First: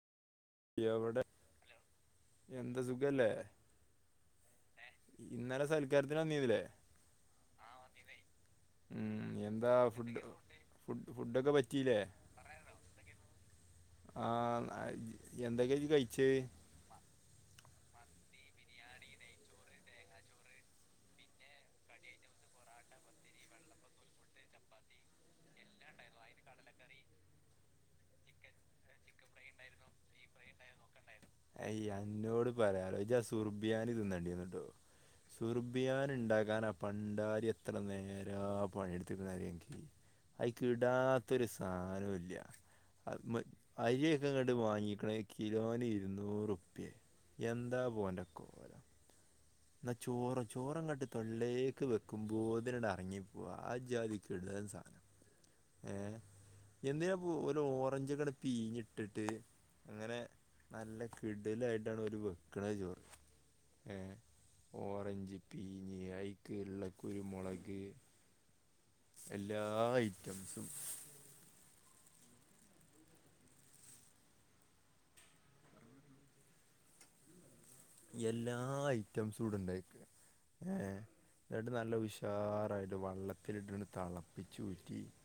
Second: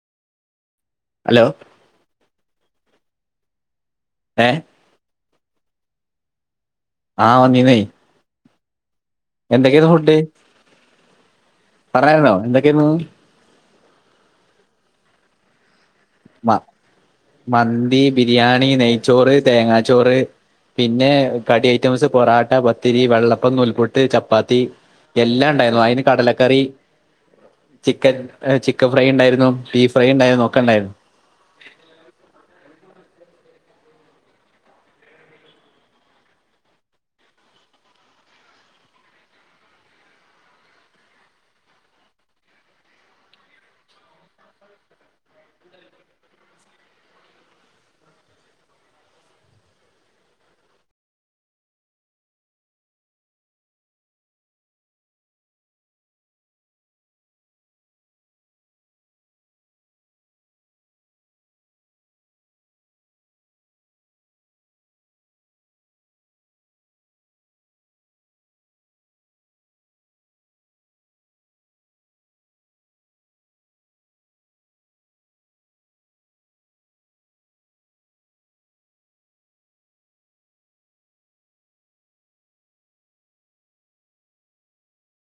എവ്ടെ? ഹലോ എന്താ സുഖല്ലേ? ഏ ഇന്നലെ സൽക്കാരത്തിന് വന്നീര്ന്നിലെ? ആ വന്നീന്നേ ഉം എന്താ എന്തൊക്കെയായിരുന്നു ഫുഡ്. ഫുഡ് ഫുഡൊക്കെ വ പറയാ [unintelligible] ന്നോ എന്തൊക്കെയാര്ന്നൂ ആഹ്. ന്ന യ് എന്തൊക്കെ ജ് കയ്ച്ചെ? മ മന്തി, ബിരിയാണി, നെയ്ച്ചോറ്, തേങ്ങാച്ചോറ്. പിന്നെ കടി ഐറ്റംസ് പൊറാട്ട, പത്തിരി, വെള്ളപ്പം, നൂൽ പുട്ട്, ചപ്പാത്തി. എല്ലാ ണ്ടായിര്ന്നു. അതിന് കടലക്കറി ചിക്കൻ ഏ ചിക്കൻ ഫ്രൈ ണ്ടായിര്ന്നു. ബീഫ് ഫ്രൈ ണ്ടായിര്ന്നു. ഒക്കെ ണ്ടായിരുന്നു. അയ്. അന്നോട് പറയാന് ജ് ആ സുർബിയാന് തിന്നേണ്ടിര്ന്ന്ട്ടോ. സുർബിയാന് ണ്ടാക്കാന് ആ പണ്ടാരി എത്ര നേരാ പണിയെട്ത്ത് ക്ക്ണ് അറിയൊൻക്ക് അയ്ക്ക് ഇടാത്തൊരു സാനൊല്യ. അ. മ്. അരിയൊക്കെ ഇങ്ങട്ട് വാങ്ങിക്കണ്കിലോന് ഇരുന്നൂറുപ്യെ. എന്താ ഓൻ്റെ ക്കോലം. ന്നാ ചോറൊ? ചോറങ്ങട്ട് തൊള്ളക്ക് വെക്കുമ്പോത്തിനണ്ട് അറങ്ങിപ്പോവാ. ആ ജ്ജാതി കിടിലം സാ ഏ. എന്തിനാപ്പൊ ഒരു ഓറഞ്ചെങ്ങട്ട് പീഞ്ഞിട്ടിട്ട് ങ്ങനെ. നല്ല കിടലായിട്ടാണ് ഒരു വെക്കണ ചോറ്. ഏ ഓറഞ്ച് പീഞ്ഞ്. ഐക്ക്ള്ള കുരുമുളക് സെല്ലാ ഐറ്റംസും എല്ലാ ഐറ്റംസും ടെ ണ്ടായിക്ക് ണ്. ഏ ന്നട്ട് നല്ല ഉഷാറായിട്ട് വള്ളത്തിലിട്ട് ണ് തളപ്പിച്ചൂറ്റി.